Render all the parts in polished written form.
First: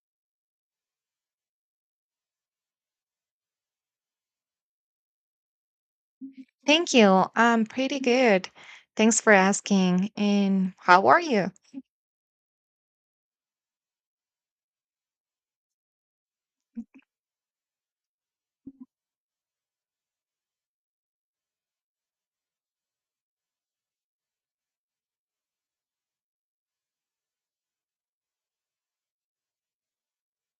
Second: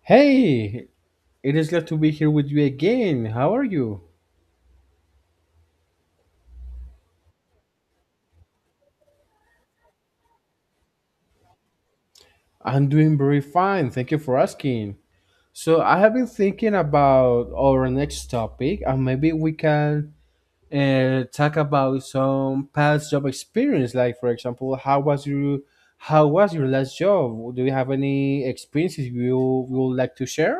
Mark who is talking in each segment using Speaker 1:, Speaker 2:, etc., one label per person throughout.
Speaker 1: Hey, it is glad to be here with you again. How are you?
Speaker 2: Thank you. I'm pretty good. Thanks for asking. And how are you?
Speaker 1: I'm doing very fine. Thank you for asking. So, I have been thinking about our next topic, and maybe we can talk about some past job experience. Like, for example, how was your last job? Do you have any experiences you would like to share?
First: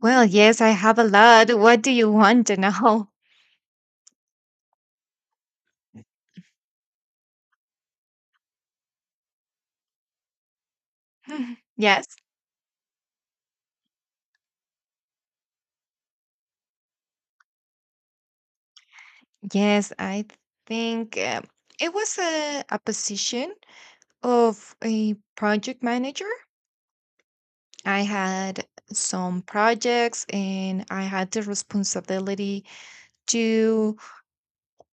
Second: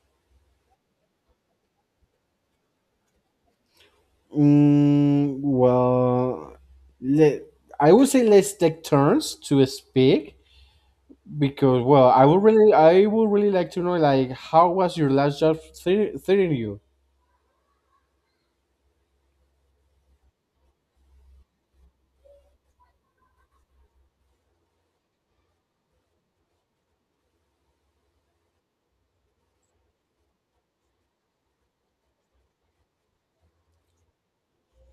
Speaker 2: Well, yes, I have a lot. What do you want to know?
Speaker 1: Well, let, I would say let's take turns to speak. Because
Speaker 2: Yes.
Speaker 1: well, I would really like to know like how was your last job treating you?
Speaker 2: Yes, I think it was a position of a project manager. I had some projects and I had the responsibility to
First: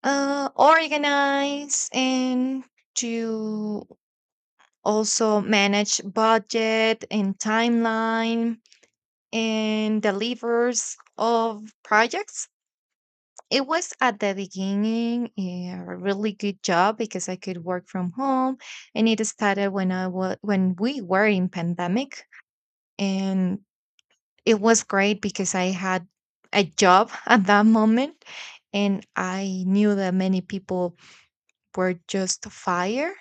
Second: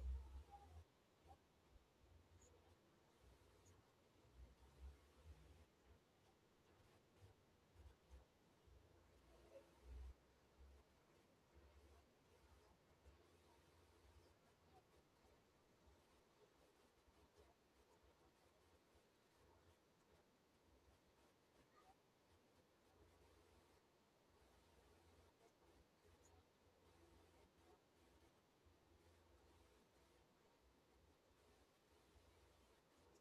Speaker 2: organize and to also manage budget and timeline and delivers of projects. It was at the beginning a really good job because I could work from home, and it started when I was when we were in pandemic. And it was great because I had a job at that moment, and I knew that many people were just fired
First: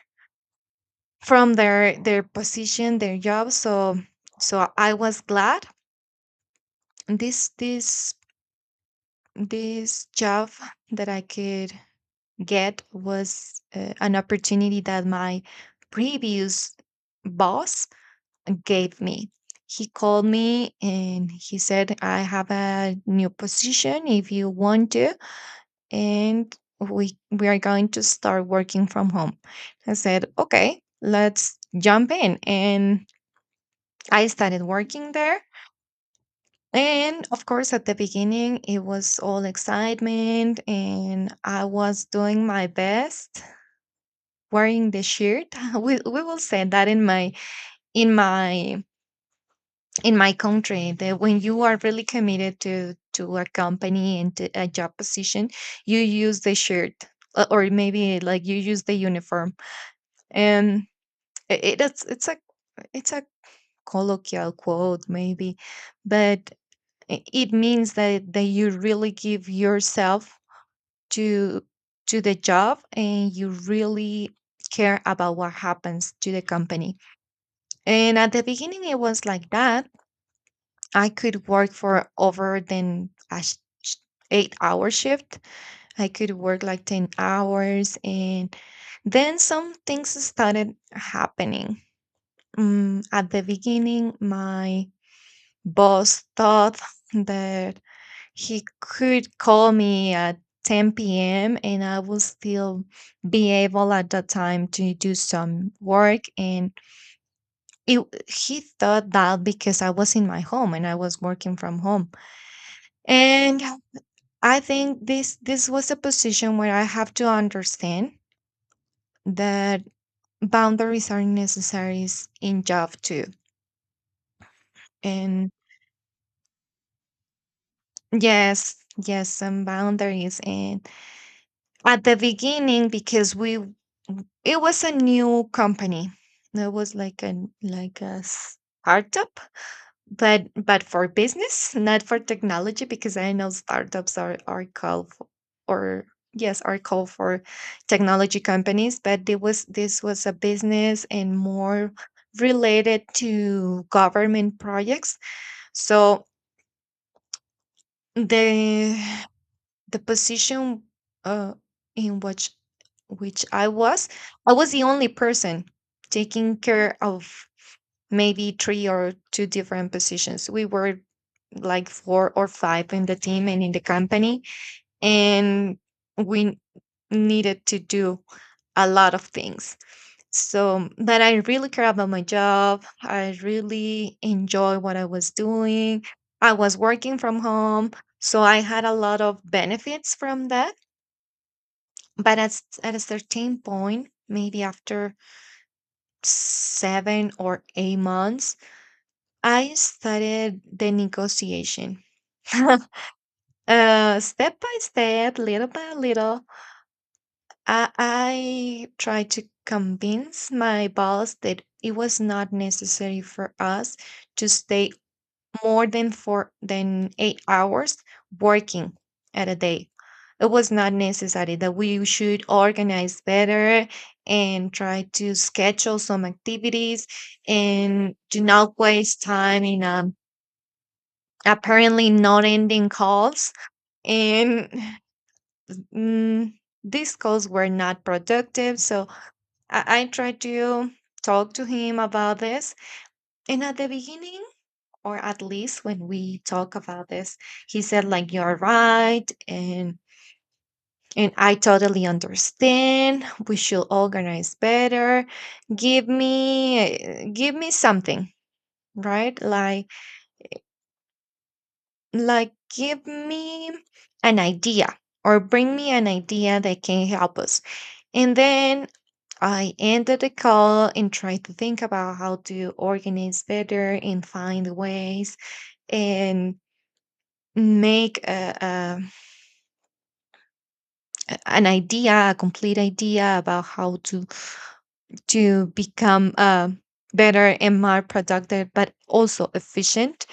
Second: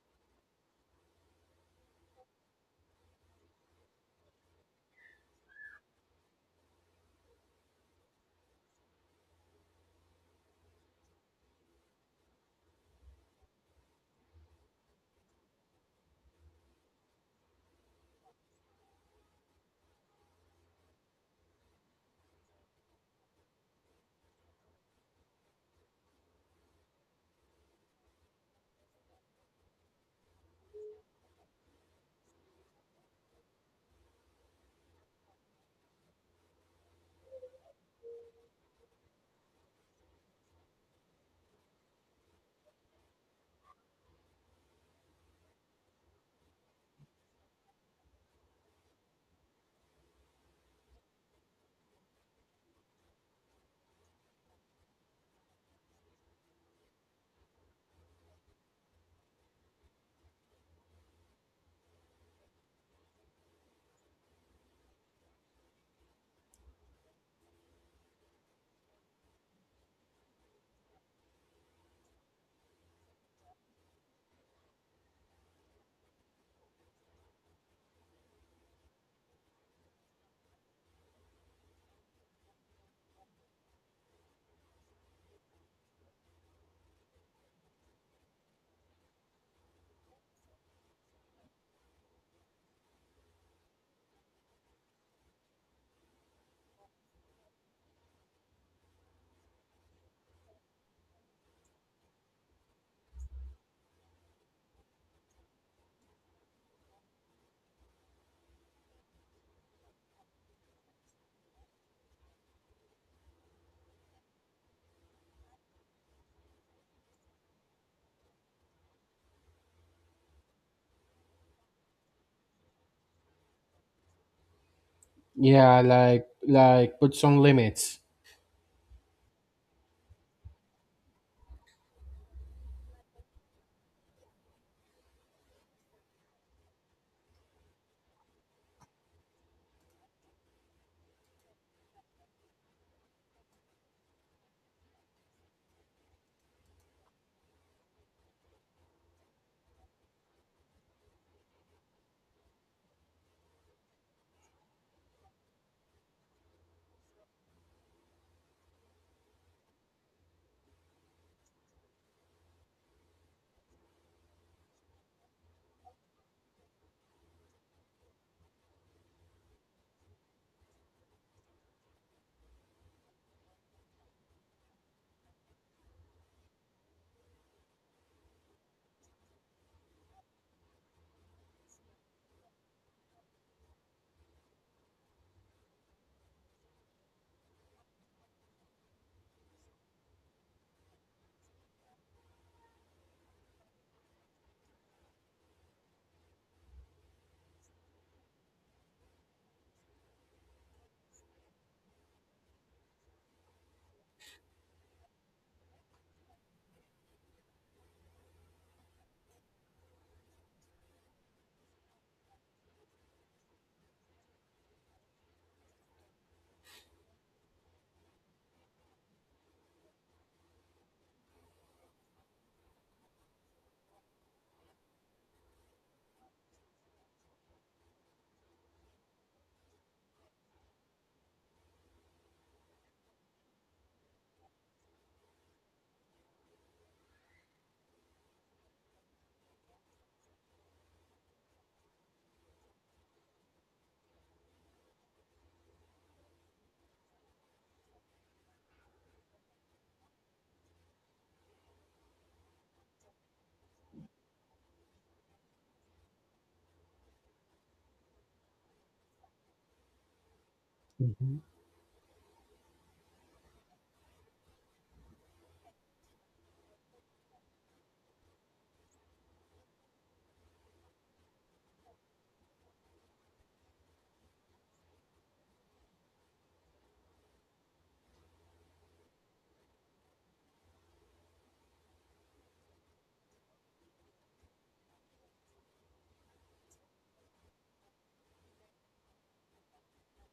Speaker 2: from their position, their job. So I was glad. This this this job that I could get was an opportunity that my previous boss gave me. He called me and he said, I have a new position if you want to. And we are going to start working from home. I said, okay, let's jump in. And I started working there. And of course, at the beginning, it was all excitement, and I was doing my best wearing the shirt. We will say that in my in my country that when you are really committed to a company and to a job position, you use the shirt, or maybe like you use the uniform. And it, it's it's a it's a colloquial quote maybe, but it means that you really give yourself to to the job, and you really care about what happens to the company. And at the beginning it was like that. I could work for over than a sh- 8-hour shift. I could work like 10 hours, and then some things started happening. At the beginning, my boss thought that he could call me at 10 p.m. and I would still be able at that time to do some work. And it, he thought that because I was in my home and I was working from home. And I think this was a position where I have to understand that boundaries are necessary in job too. And
Speaker 1: Yeah, like put some limits.
Speaker 2: yes, yes, some boundaries. And at the beginning, because we it was a new company. It was like a startup, but for business, not for technology, because I know startups are called for, or yes, are called for technology companies, but it was this was a business and more related to government projects. So the the position, uh, in which I was the only person taking care of maybe three or two different positions. We were like four or five in the team and in the company, and we needed to do a lot of things. So, but I really care about my job. I really enjoy what I was doing. I was working from home, so I had a lot of benefits from that. But at a certain point, maybe after 7 or 8 months, I started the negotiation. Step by step, little by little, I tried to convince my boss that it was not necessary for us to stay more than four than 8 hours working at a day. It was not necessary that we should organize better and try to schedule some activities and do not waste time in, apparently not ending calls. And mm, these calls were not productive, so I tried to talk to him about this. And at the beginning, or at least when we talk about this, he said, like, you're right. And I totally understand. We should organize better. Give me something, right? Like
Speaker 1: Mhm.
Speaker 2: like give me an idea or bring me an idea that can help us. And then I ended the call and tried to think about how to organize better and find ways and make a, an idea, a complete idea about how to become better and more productive, but also efficient.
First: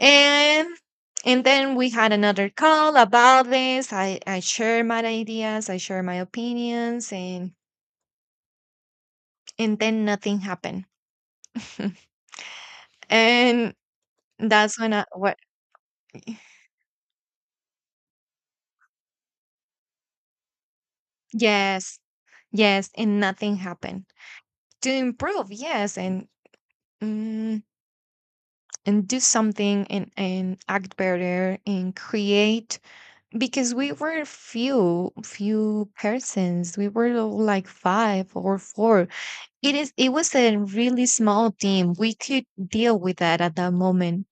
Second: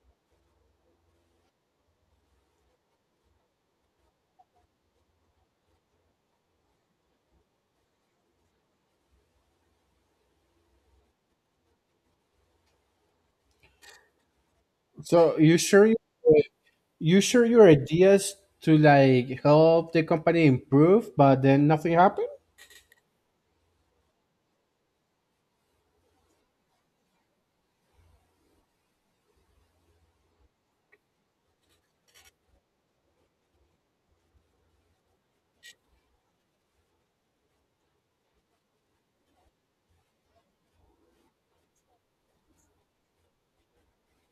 Speaker 2: And and then we had another call about this. I share my ideas, I share my opinions, and then nothing happened. And that's when I what.
Speaker 1: So you sure you sure your ideas to like help the company improve, but then nothing
Speaker 2: Yes,
Speaker 1: happened.
Speaker 2: yes, and nothing happened. To improve, yes, mm, and do something and act better and create, because we were few persons. We were all like five or four. It was a really small team. We could deal with that at that moment.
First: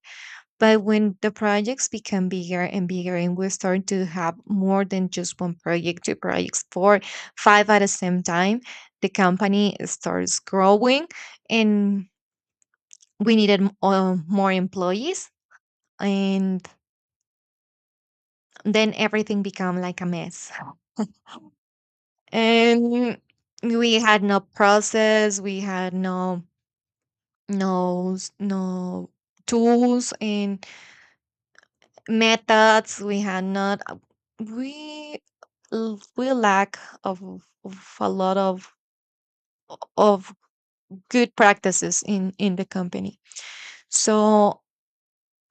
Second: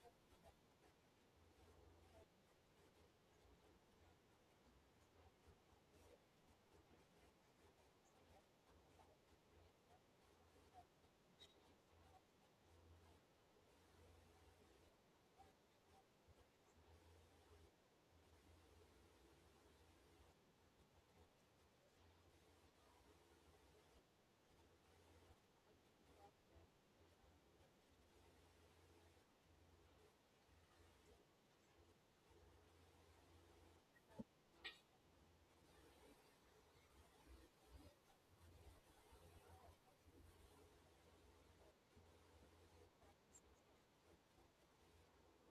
Speaker 2: But when the projects become bigger and bigger, and we start to have more than just one project, two projects, four, five at the same time, the company starts growing, and we needed more employees. And then everything become like a mess. And we had no process, we had no tools. And methods we had not, we l- we lack of, of a lot of good practices in the company. So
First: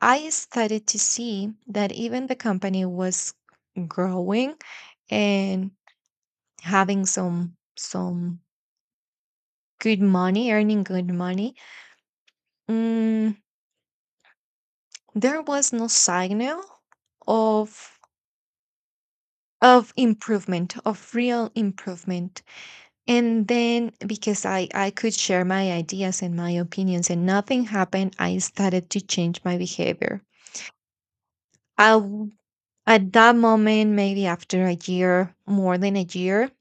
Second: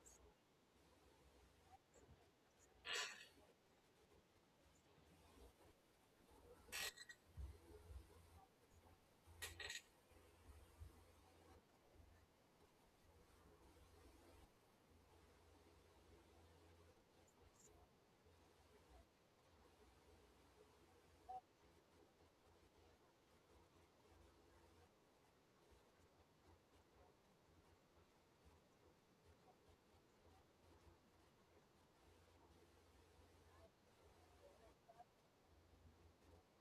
Speaker 2: I started to see that even the company was growing and having some good money earning good money, mm, there was no signal of of improvement of real improvement. And then, because I could share my ideas and my opinions and nothing happened, I started to change my behavior. i w- at that moment, maybe after a year, more than a year,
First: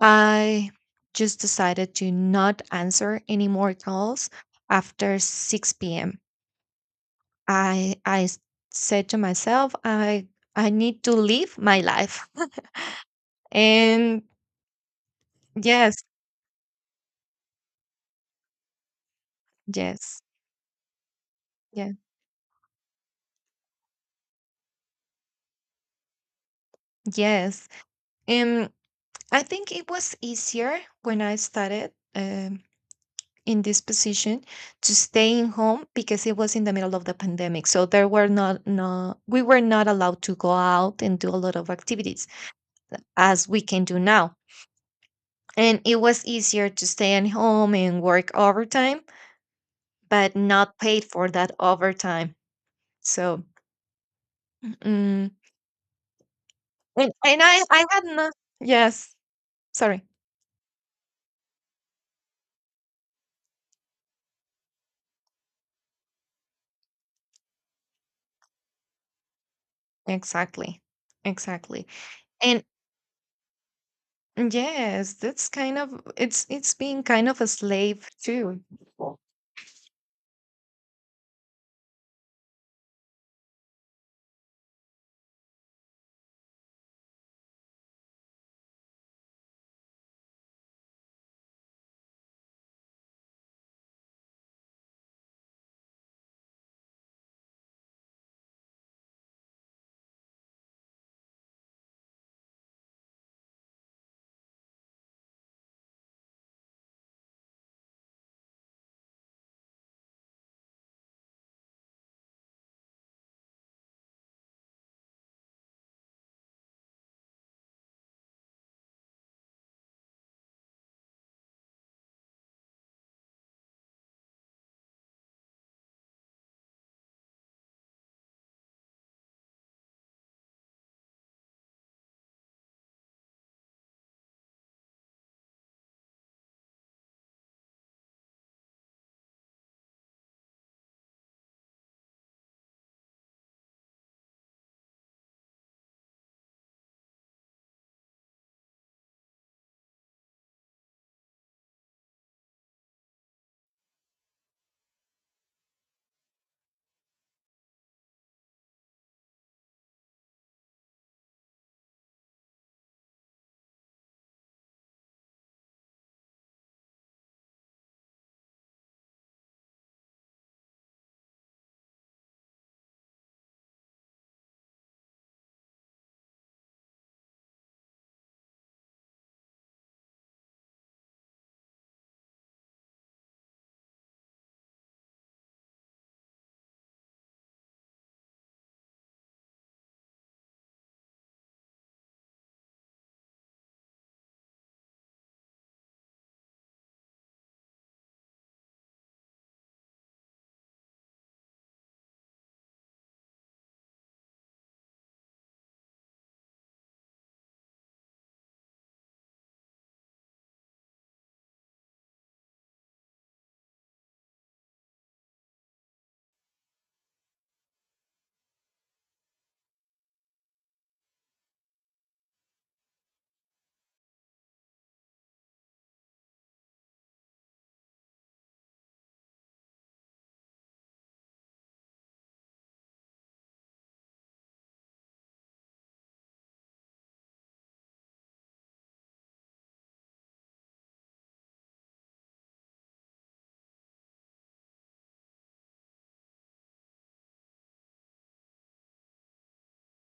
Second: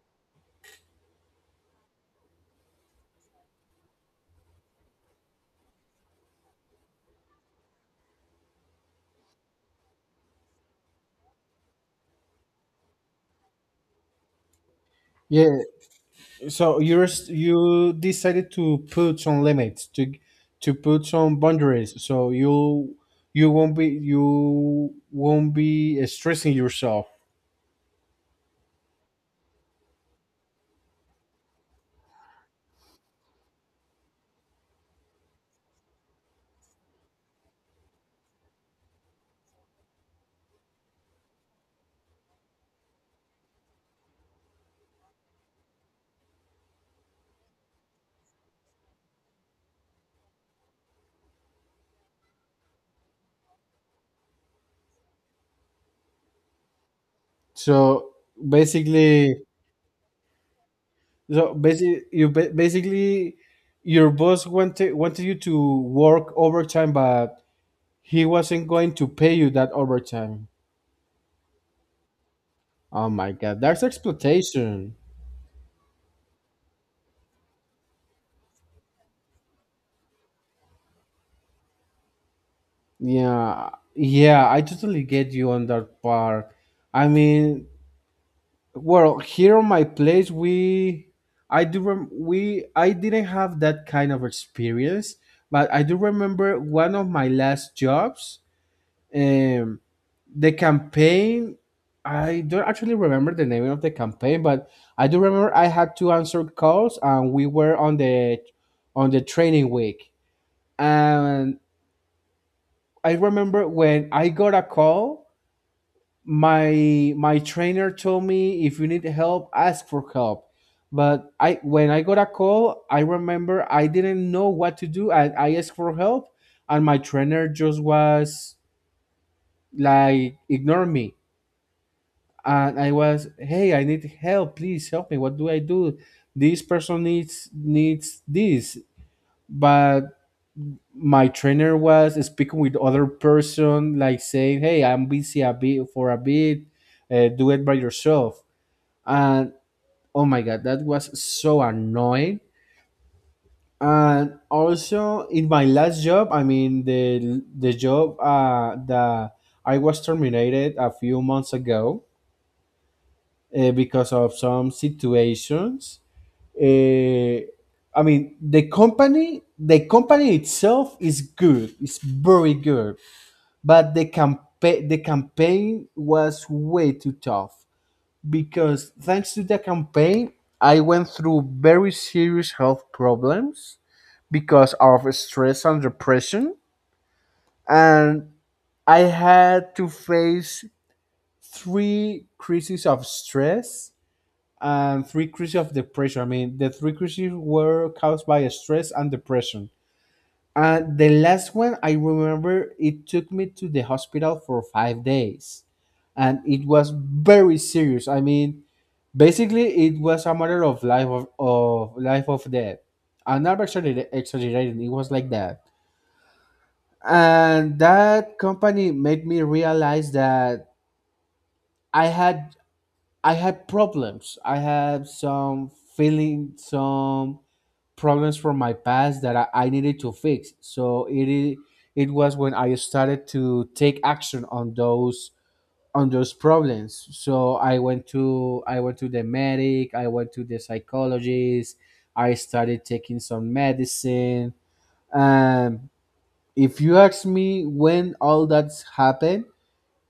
Speaker 2: I just decided to not answer any more calls after 6 p.m. I said to myself, I need to live my life. And
Speaker 1: Yeah.
Speaker 2: yes,
Speaker 1: So you decided to put some limits to
Speaker 2: yes,
Speaker 1: to put some
Speaker 2: yeah,
Speaker 1: boundaries. So you, you won't be stressing yourself.
Speaker 2: yes. um I think it was easier when I started in this position to stay in home because it was in the middle of the pandemic. So there were not no we were not allowed to go out and do a lot of activities as we can do now. And it was easier to stay at home and work overtime, but not paid for that overtime. So mm, and I had
Speaker 1: So
Speaker 2: not. Yes,
Speaker 1: basically,
Speaker 2: sorry.
Speaker 1: so basically, basically your boss wanted you to work overtime, but he wasn't going to pay you that overtime.
Speaker 2: Exactly. Exactly. And
Speaker 1: Oh my god, that's exploitation.
Speaker 2: yes, that's kind of it's being kind of a slave too.
Speaker 1: Yeah, yeah, I totally get you on that part. I mean, well, here on my place, I do, rem- we, I didn't have that kind of experience, but I do remember one of my last jobs. Um, the campaign, I don't actually remember the name of the campaign, but I do remember I had to answer calls and we were on the training week, and I remember when I got a call, my trainer told me if you need help, ask for help. But I when I got a call, I remember I didn't know what to do. I asked for help, and my trainer just was like ignore me. And I was, hey, I need help. Please help me. What do I do? This person needs this. But my trainer was speaking with other person, like saying, hey, I'm busy a bit for a bit. Do it by yourself. And oh my god, that was so annoying. And also in my last job, I mean the job that I was terminated a few months ago because of some situations. Uh, I mean, the company itself is good. It's very good, but the campaign was way too tough because thanks to the campaign, I went through very serious health problems because of stress and depression, and I had to face three crises of stress and three crises of depression. I mean, the three crises were caused by stress and depression. And the last one, I remember it took me to the hospital for 5 days. And it was very serious. I mean, basically, it was a matter of of life of death. I'm not exagger- exaggerating. It was like that. And that company made me realize that I had I had problems. I had some some problems from my past that I needed to fix. So it was when I started to take action on those, on those problems. So I went to the medic, I went to the psychologist, I started taking some medicine. Um if you ask me when all that's happened,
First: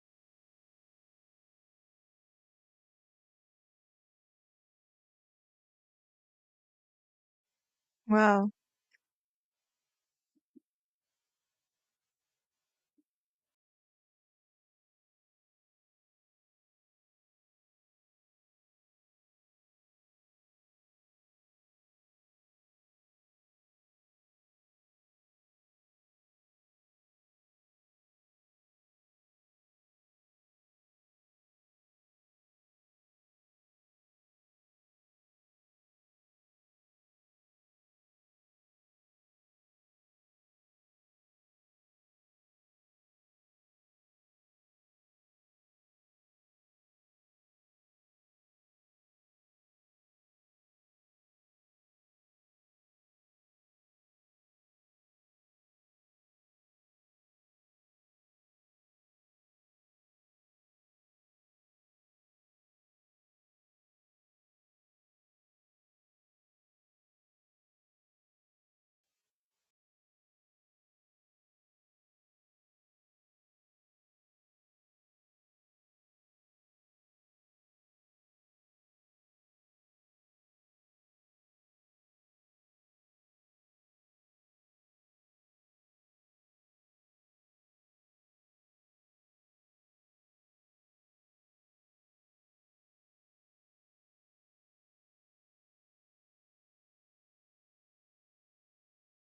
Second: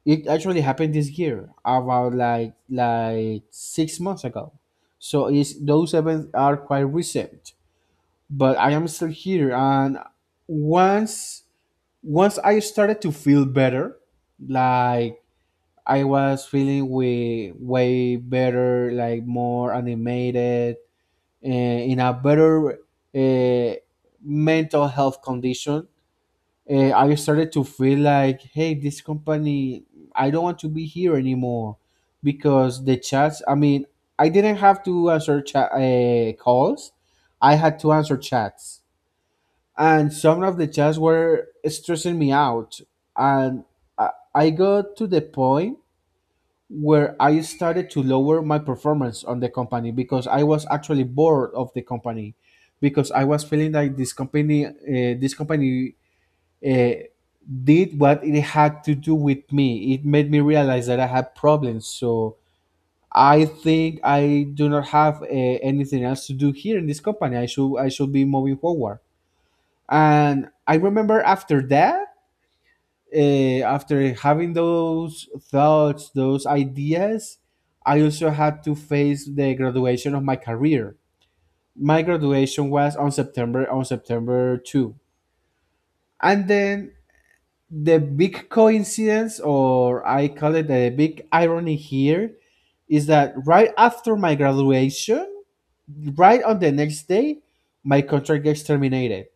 Speaker 1: it actually happened this year, about like 6 months ago. So is those events are quite recent,
Speaker 2: Wow.
Speaker 1: but I am still here. And once once I started to feel better, like I was feeling way better, like more animated, in a better uh, mental health condition. I started to feel like, hey, this company, I don't want to be here anymore because the chats. I mean, I didn't have to answer chat calls; I had to answer chats, and some of the chats were stressing me out. And I got to the point where I started to lower my performance on the company because I was actually bored of the company, because I was feeling like this company uh, did what it had to do with me. It made me realize that I had problems, so I think I do not have anything else to do here in this company. I should I should be moving forward. And I remember after that, uh, after having those thoughts, those ideas, I also had to face the graduation of my career. My graduation was on September 2. And then the big coincidence, or I call it a big irony here, is that right after my graduation, right on the next day, my contract gets terminated.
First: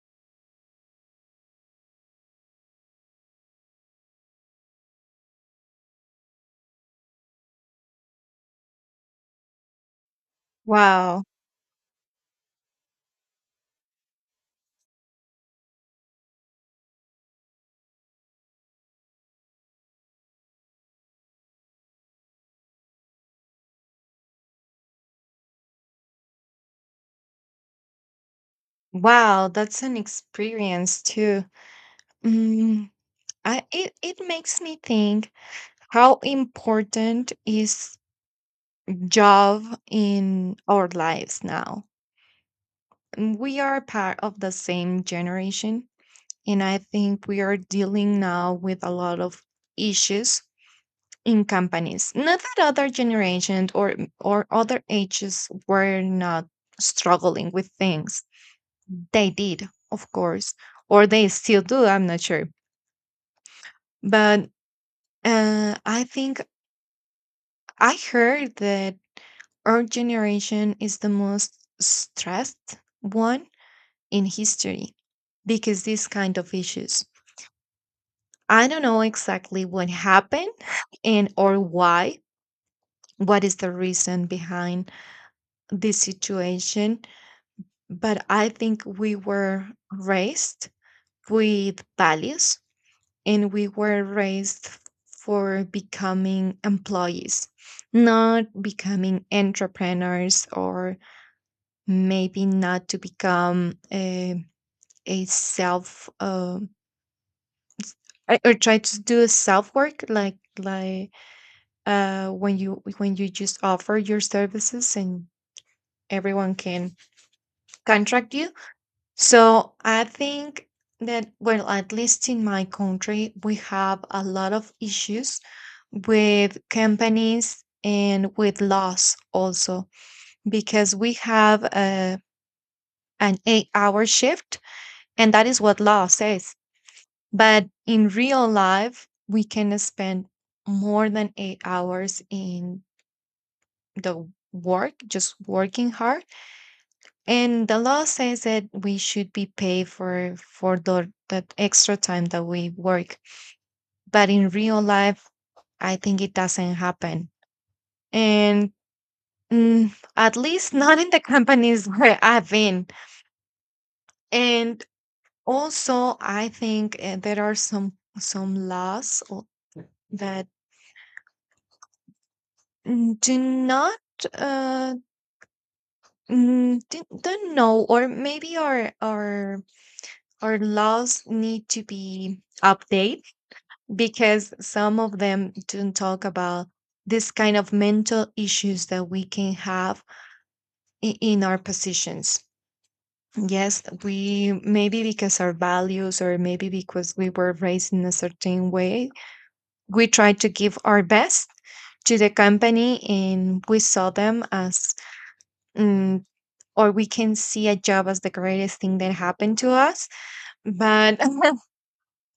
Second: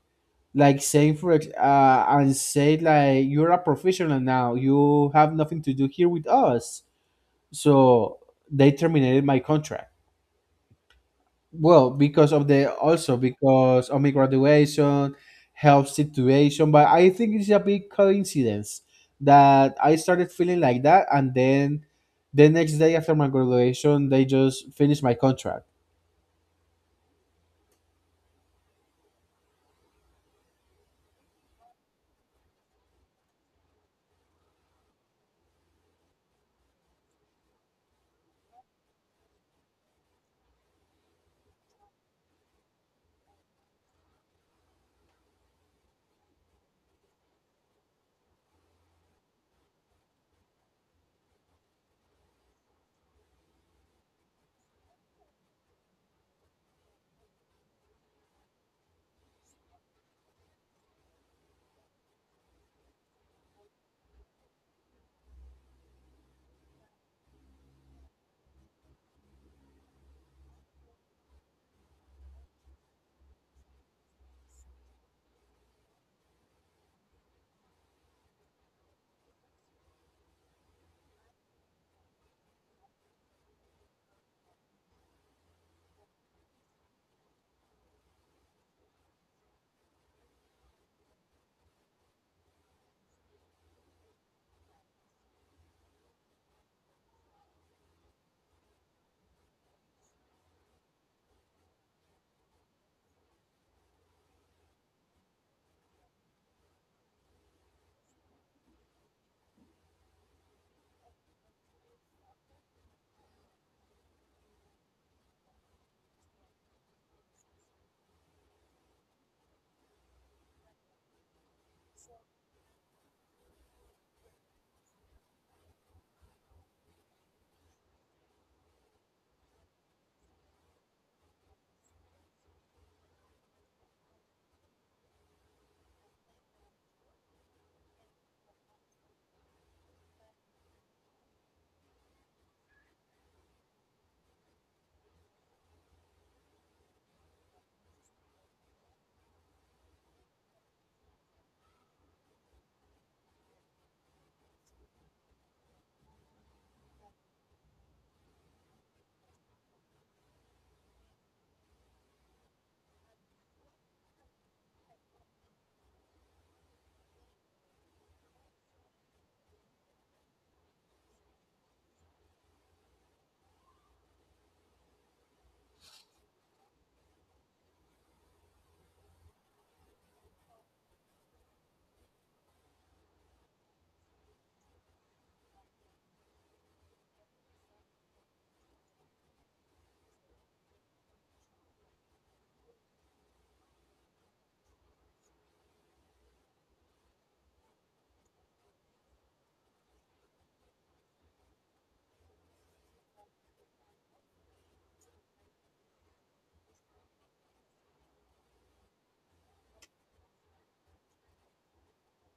Speaker 1: Like say for ex- and say like you're a professional now, you have nothing to do here with us. So they terminated my contract.
Speaker 2: Wow.
Speaker 1: Well, because of the, also because of my graduation health situation, but I think it's a big coincidence that I started feeling like that, and then the next day after my graduation, they just finished my contract.
Speaker 2: Wow, that's an experience too. Mm, it makes me think how important is job in our lives now. We are part of the same generation, and I think we are dealing now with a lot of issues in companies. Not that other generations or other ages were not struggling with things. They did, of course, or they still do. I'm not sure, but I think I heard that our generation is the most stressed one in history because these kind of issues. I don't know exactly what happened and or why. What is the reason behind this situation? But I think we were raised with values, and we were raised for becoming employees, not becoming entrepreneurs, or maybe not to become a self or try to do self work, like when you just offer your services and everyone can contract you. So I think that, well, at least in my country, we have a lot of issues with companies and with laws also, because we have an 8-hour shift, and that is what law says. But in real life, we can spend more than 8 hours in the work, just working hard. And the law says that we should be paid for the that extra time that we work. But in real life, I think it doesn't happen. And at least not in the companies where I've been. And also, I think there are some laws that do not uh don't know. Or maybe our laws need to be updated, because some of them don't talk about this kind of mental issues that we can have in our positions. Yes, we, maybe because our values or maybe because we were raised in a certain way, we try to give our best to the company, and we saw them as, mm, or we can see a job as the greatest thing that happened to us, but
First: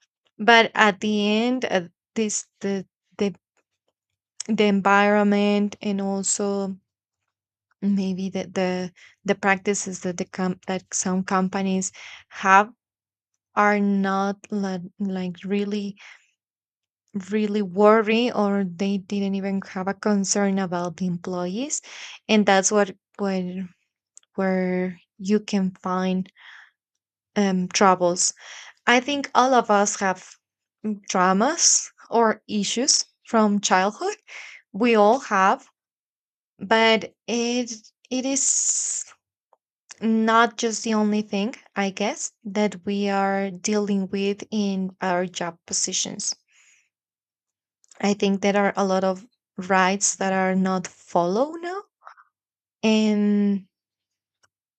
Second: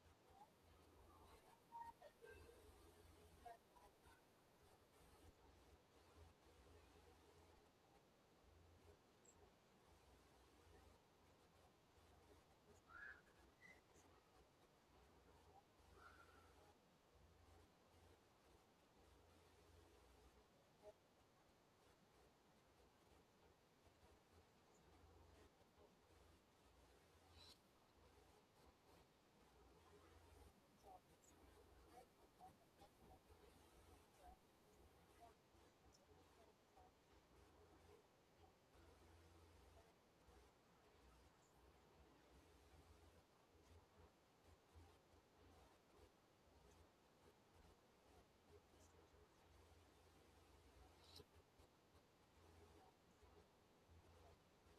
Speaker 2: but at the end, this the the environment, and also maybe the practices that that some companies have, are not like, really worry or they didn't even have a concern about the employees, and that's what where you can find, troubles. I think all of us have traumas or issues from childhood. We all have. But it is not just the only thing, I guess, that we are dealing with in our job positions. I think there are a lot of rights that are not followed now, and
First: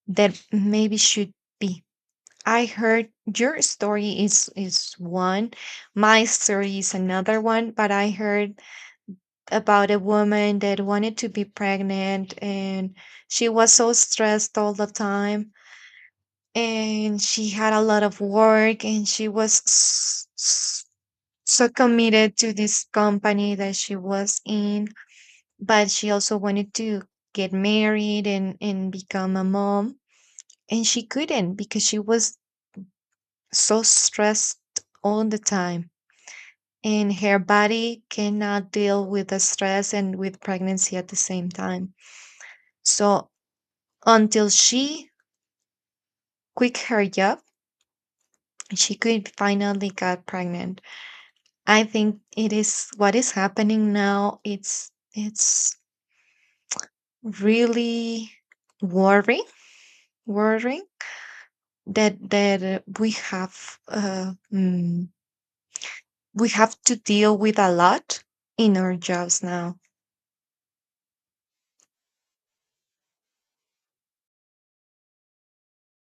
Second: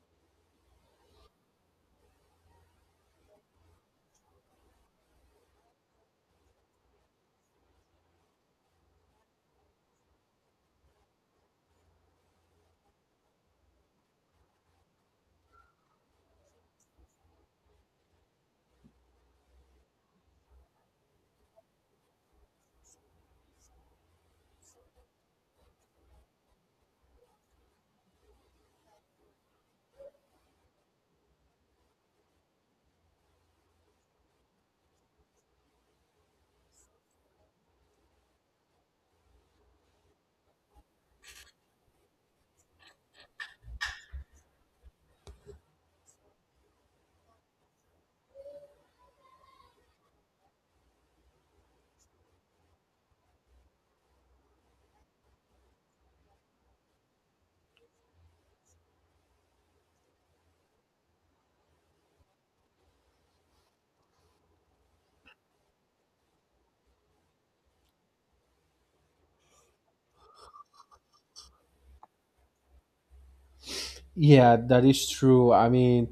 Speaker 2: that maybe should be. I heard your story is one, my story is another one, but I heard about a woman that wanted to be pregnant, and she was so stressed all the time, and she had a lot of work, and she was so committed to this company that she was in, but she also wanted to get married and become a mom, and she couldn't because she was so stressed all the time, and her body cannot deal with the stress and with pregnancy at the same time. So, until she quit her job, she could finally got pregnant. I think it is what is happening now. It's really worrying, worrying that we have to deal with a lot in our jobs now.
Speaker 1: Yeah, that is true. I mean,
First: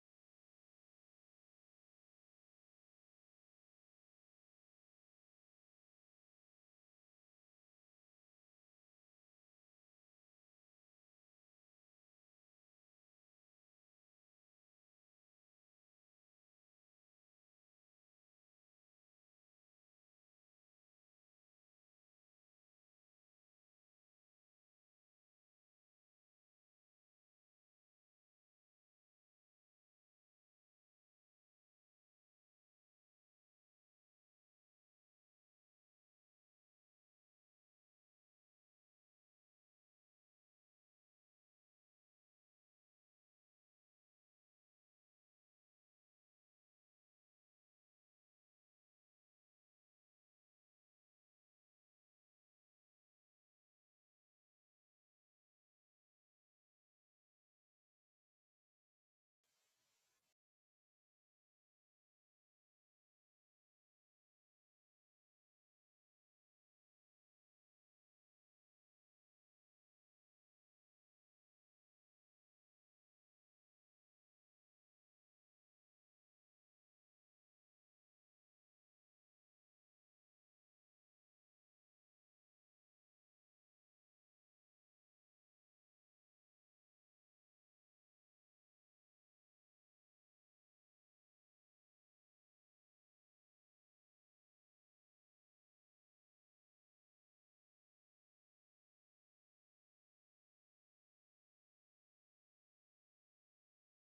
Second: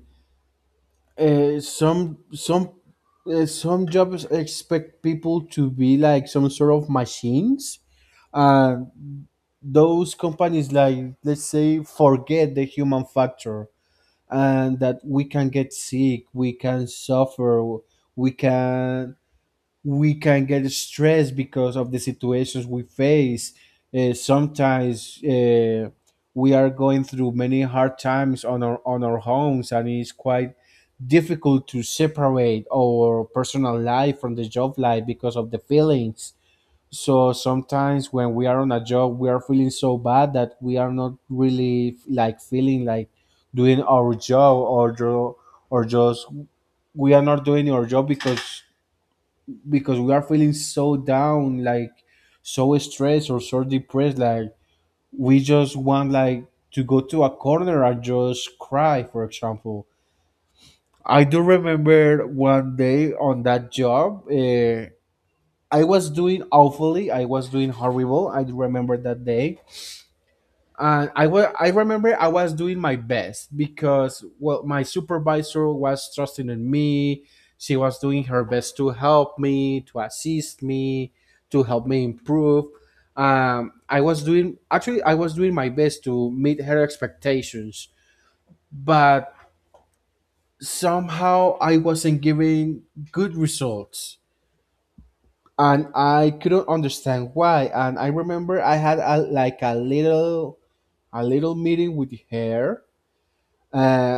Speaker 1: Uh, some some some jobs expect people to be like some sort of machines, and those companies like let's say forget the human factor, and that we can get sick, we can suffer, we can we can get stressed because of the situations we face. Sometimes we are going through many hard times on our homes, and it's quite difficult to separate our personal life from the job life because of the feelings. So sometimes when we are on a job, we are feeling so bad that we are not really like feeling like doing our job, or just we are not doing our job because we are feeling so down, like so stressed or so depressed, like we just want like to go to a corner and just cry, for example. I do remember one day on that job, I was doing awfully, I was doing horrible. I do remember that day. And I remember I was doing my best because well my supervisor was trusting in me. She was doing her best to help me, to assist me, to help me improve. I was doing actually I was doing my best to meet her expectations, but somehow I wasn't giving good results, and I couldn't understand why. And I remember I had like a little meeting with her,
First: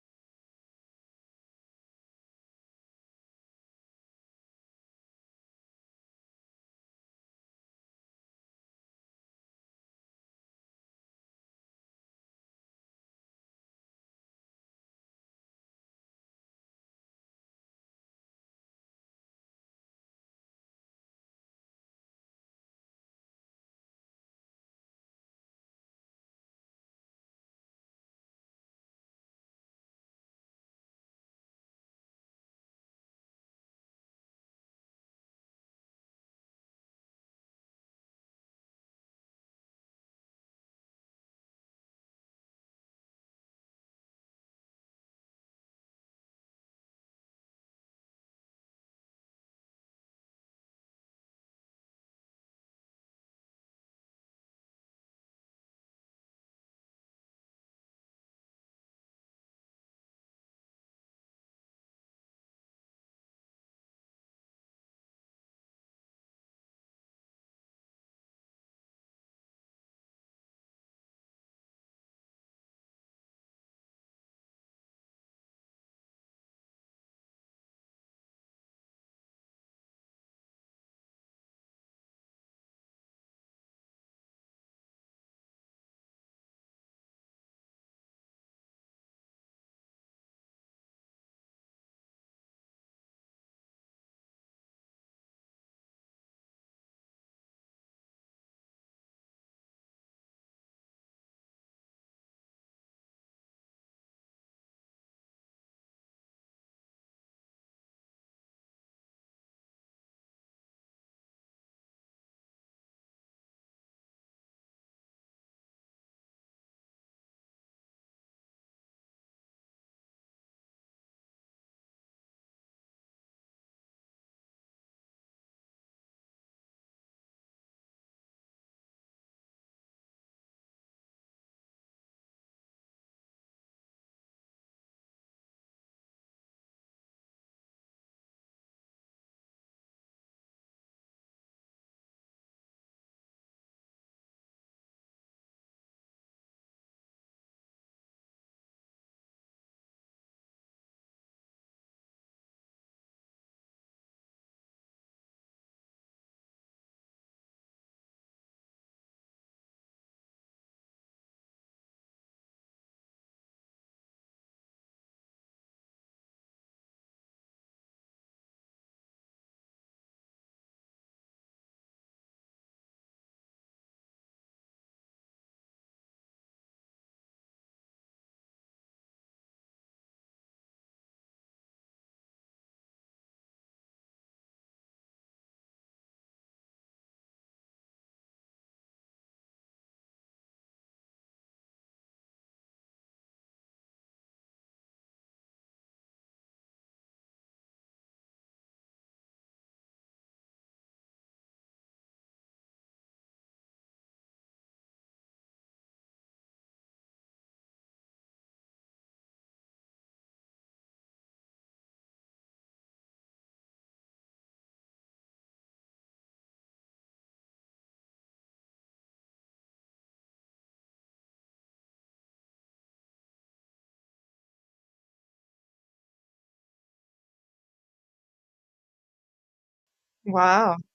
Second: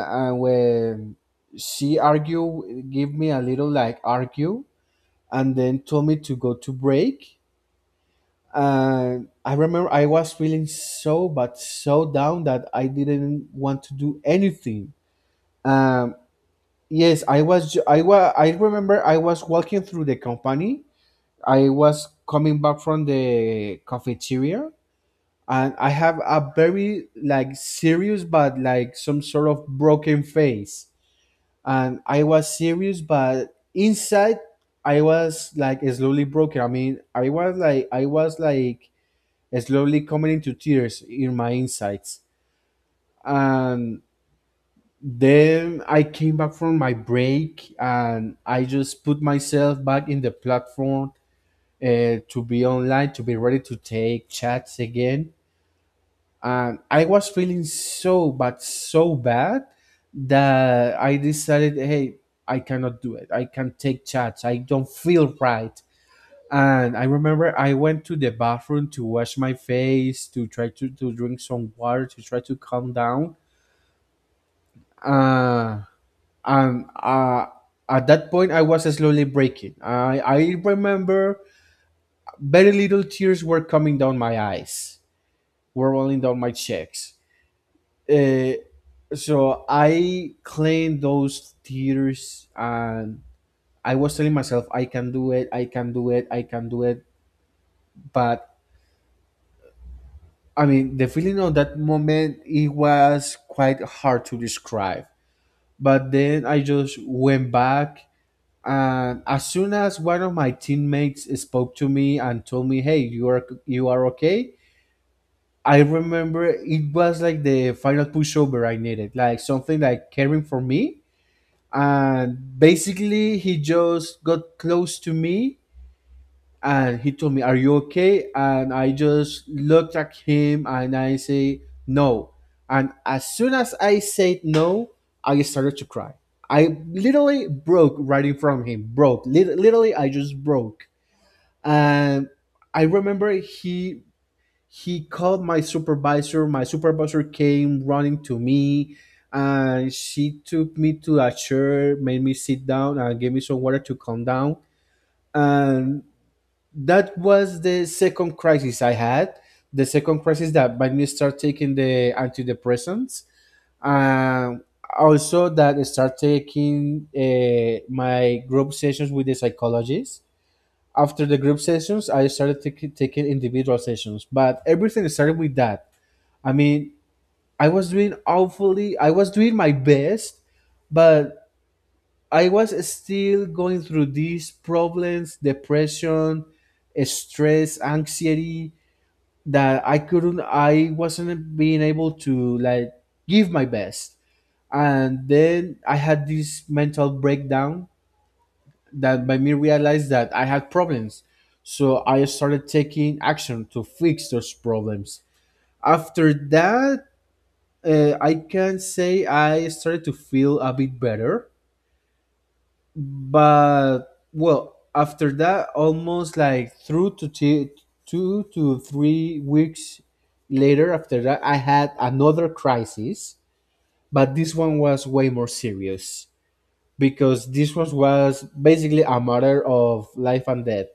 Speaker 1: and when she argue, give me a little like argue, and then told me to go to break. And I remember I was feeling so but so down that I didn't want to do anything. um, yes, I remember I was walking through the company, I was coming back from the cafeteria, and I have a very like serious but like some sort of broken face. And I was serious, but inside I was like slowly broken. I mean, I was like slowly coming into tears in my insides, and then I came back from my break, and I just put myself back in the platform to be online, to be ready to take chats again. And I was feeling so bad that I decided, hey, I cannot do it. I can't take chats. I don't feel right. And I remember I went to the bathroom to wash my face, to try to drink some water, to try to calm down. Uh, and at that point, I was slowly breaking. I remember very little tears were coming down my eyes, were rolling down my cheeks. Uh, so I cleaned those theaters, and I was telling myself I can do it, I can do it, I can do it. But I mean the feeling of that moment, it was quite hard to describe. But then I just went back, and as soon as one of my teammates spoke to me and told me, hey, you are okay. I remember it was like the final pushover I needed, like something like caring for me. And basically he just got close to me, and he told me are you okay, and I just looked at him and I say no. And as soon as I said no, I started to cry. I literally broke right in front of him, broke Lit- literally I just broke. And I remember he called my supervisor. My supervisor came running to me, and she took me to a chair, made me sit down, and gave me some water to calm down. And that was the second crisis I had. The second crisis that made me start taking the antidepressants. Um, also, that I start taking my group sessions with the psychologist. After the group sessions, I started taking individual sessions, but everything started with that. I mean, I was doing awfully, I was doing my best, but I was still going through these problems, depression, stress, anxiety that I wasn't being able to like give my best. And then I had this mental breakdown that made me realize that I had problems. So I started taking action to fix those problems. After that, I can say I started to feel a bit better, but well, after that, almost like through to t- 2 to 3 weeks later, after that, I had another crisis, but this one was way more serious because this one was basically a matter of life and
Speaker 2: Wow.
Speaker 1: death.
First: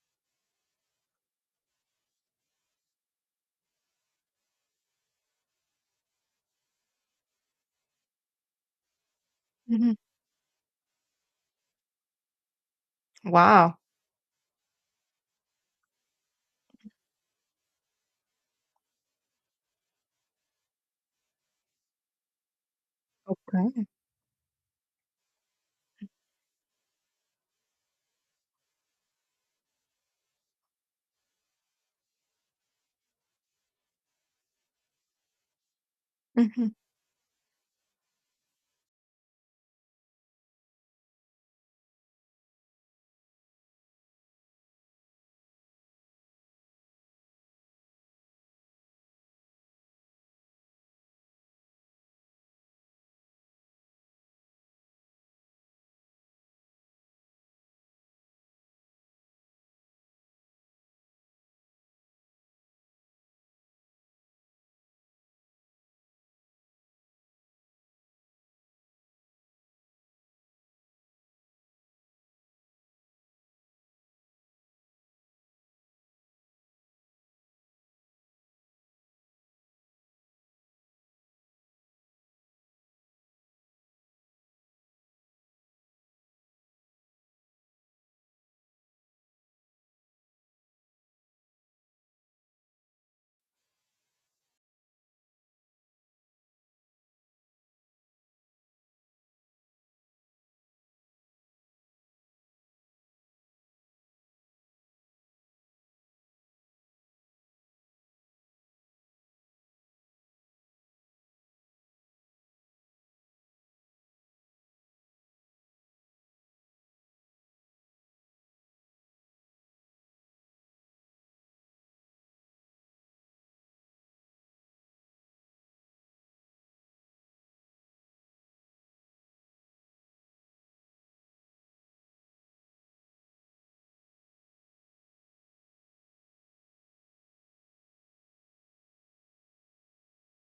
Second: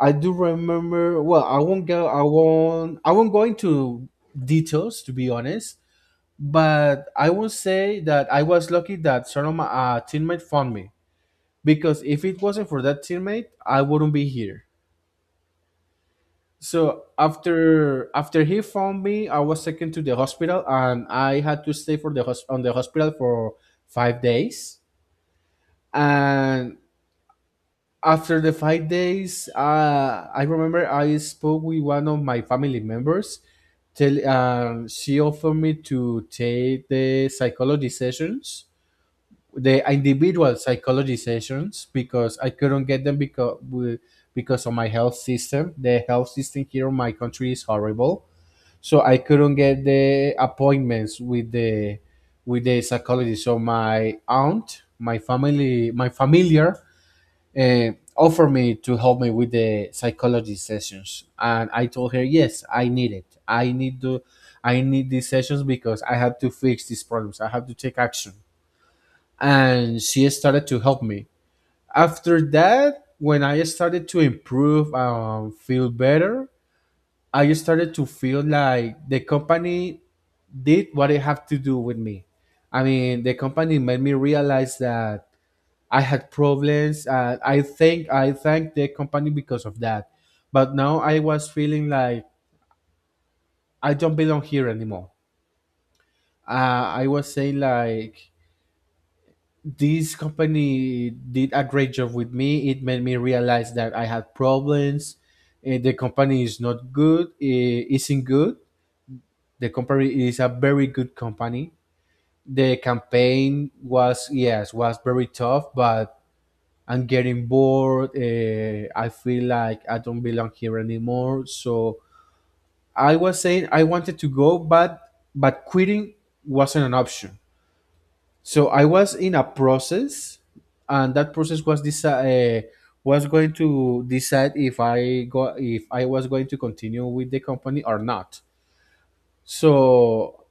Speaker 1: I do remember. Well, I won't go. I won't. I won't go into details, to be honest, but I will say that I was lucky that sort of my
Speaker 2: Mhm.
Speaker 1: teammate found me, because if it wasn't for that teammate,
Speaker 2: Wow.
Speaker 1: I wouldn't be here. So after he found me, I was taken to the hospital and I had to stay for on the hospital for
Speaker 2: Okay.
Speaker 1: 5 days. And after the 5 days, I remember I spoke with one of my family members. She offered me to
Speaker 2: Mhm.
Speaker 1: take the psychology sessions, the individual psychology sessions, because I couldn't get them because of my health system. The health system here in my country is horrible, so I couldn't get the appointments with the psychology. So my aunt, my family, my familiar. Offered me to help me with the psychology sessions, and I told her, yes, I need it, I need to, I need these sessions because I have to fix these problems, I have to take action. And she started to help me. After that, when I started to improve and feel better, I started to feel like the company did what it had to do with me. I mean, the company made me realize that I had problems. I thank the company because of that. But now I was feeling like I don't belong here anymore. I was saying like this company did a great job with me. It made me realize that I had problems. Eh, the company is not good. Eh, Isn't good. The company is a very good company. The campaign was, yes, was very tough, but I'm getting bored. I feel like I don't belong here anymore. So I was saying I wanted to go, but quitting wasn't an option. So I was in a process, and that process was was going to decide if I was going to continue with the company or not. So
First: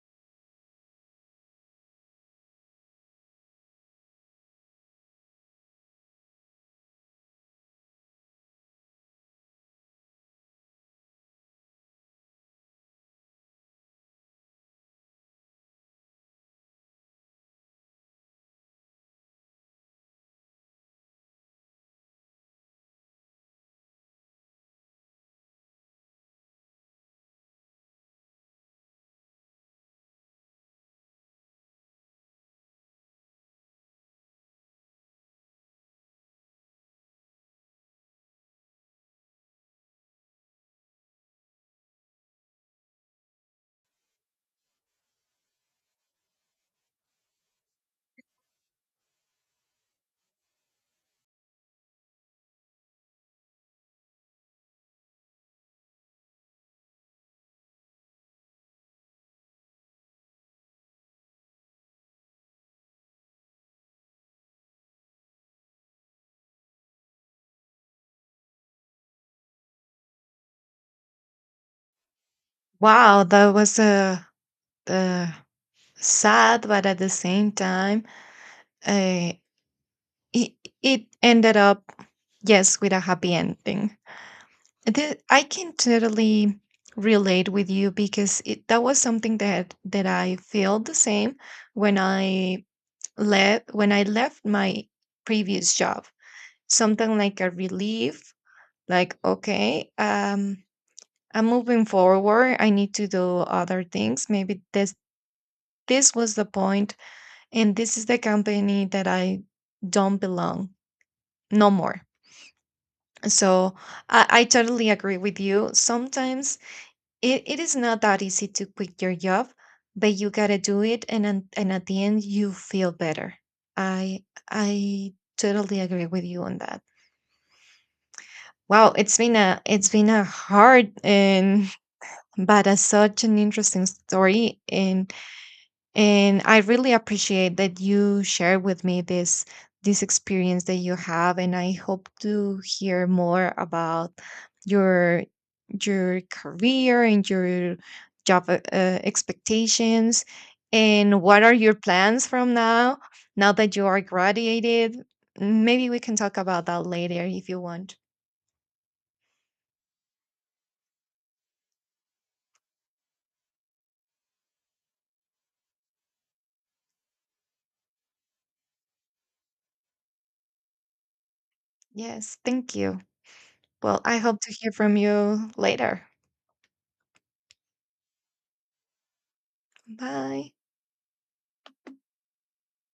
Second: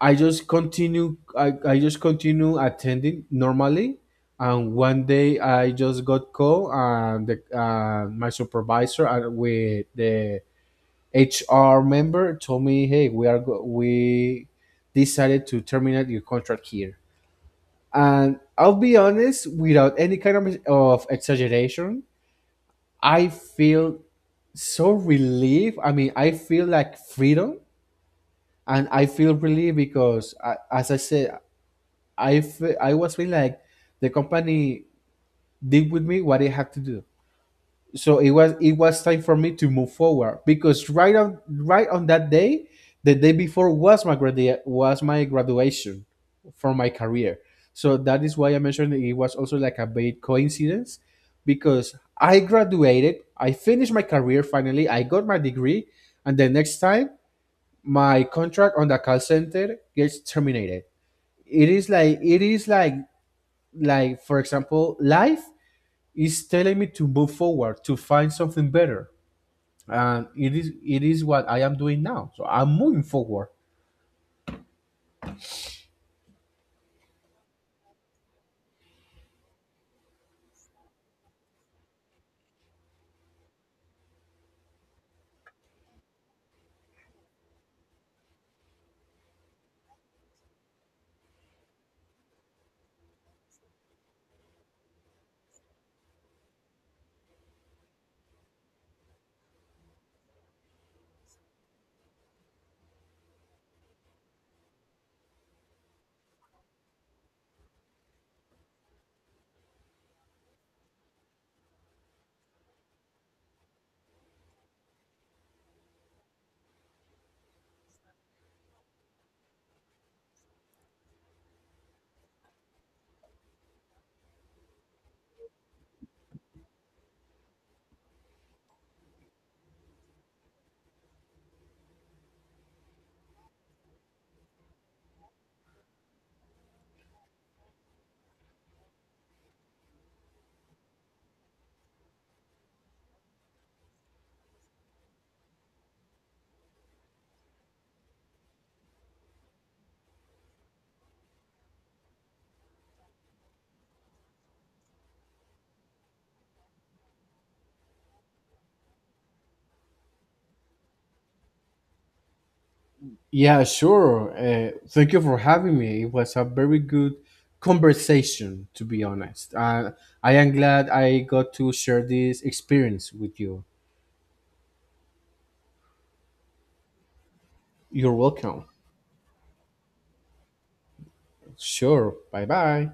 Speaker 1: I just continue attending normally, and one day I just got call and my supervisor and with the HR member told me, hey, we decided to terminate your contract here. And I'll be honest, without any kind of exaggeration, I feel so relieved. I mean, I feel like freedom and I feel relieved because, I, as I said, I was feeling like the company did with me what it had to do. So it was, it was time for me to move forward, because right on that day, the day before was my was my graduation for my career. So that is why I mentioned it was also like a big coincidence, because I graduated, I finished my career, finally I got my degree. And the next time my contract on the call center gets terminated, it is like like, for example, life is telling me to move forward, to find something better. And it is what I am doing now. So I'm moving
Speaker 2: Wow,
Speaker 1: forward.
Speaker 2: that was a uh, uh, sad, but at the same time, uh, it it ended up, yes, with a happy ending. I can totally relate with you because, that was something that I felt the same when I when I left my previous job. Something like a relief, like okay, I'm moving forward. I need to do other things. Maybe this was the point, and this is the company that I don't belong no more. So I totally agree with you. Sometimes it is not that easy to quit your job, but you gotta do it, and at the end you feel better. I i totally agree with you on that. Wow, it's been a hard and but such an interesting story, and I really appreciate that you shared with me this experience that you have. And I hope to hear more about your your career and your job expectations, and what are your plans from now, now that you are graduated. Maybe we can talk about that later if you want.
Speaker 1: Yeah, sure. Thank you for having me. It was a very good conversation, to be honest. I am glad I got to share
Speaker 2: Yes,
Speaker 1: this
Speaker 2: thank you.
Speaker 1: experience with you.
Speaker 2: Well, I hope to hear from you later.
Speaker 1: You're welcome.
Speaker 2: Bye.
Speaker 1: Sure. Bye bye.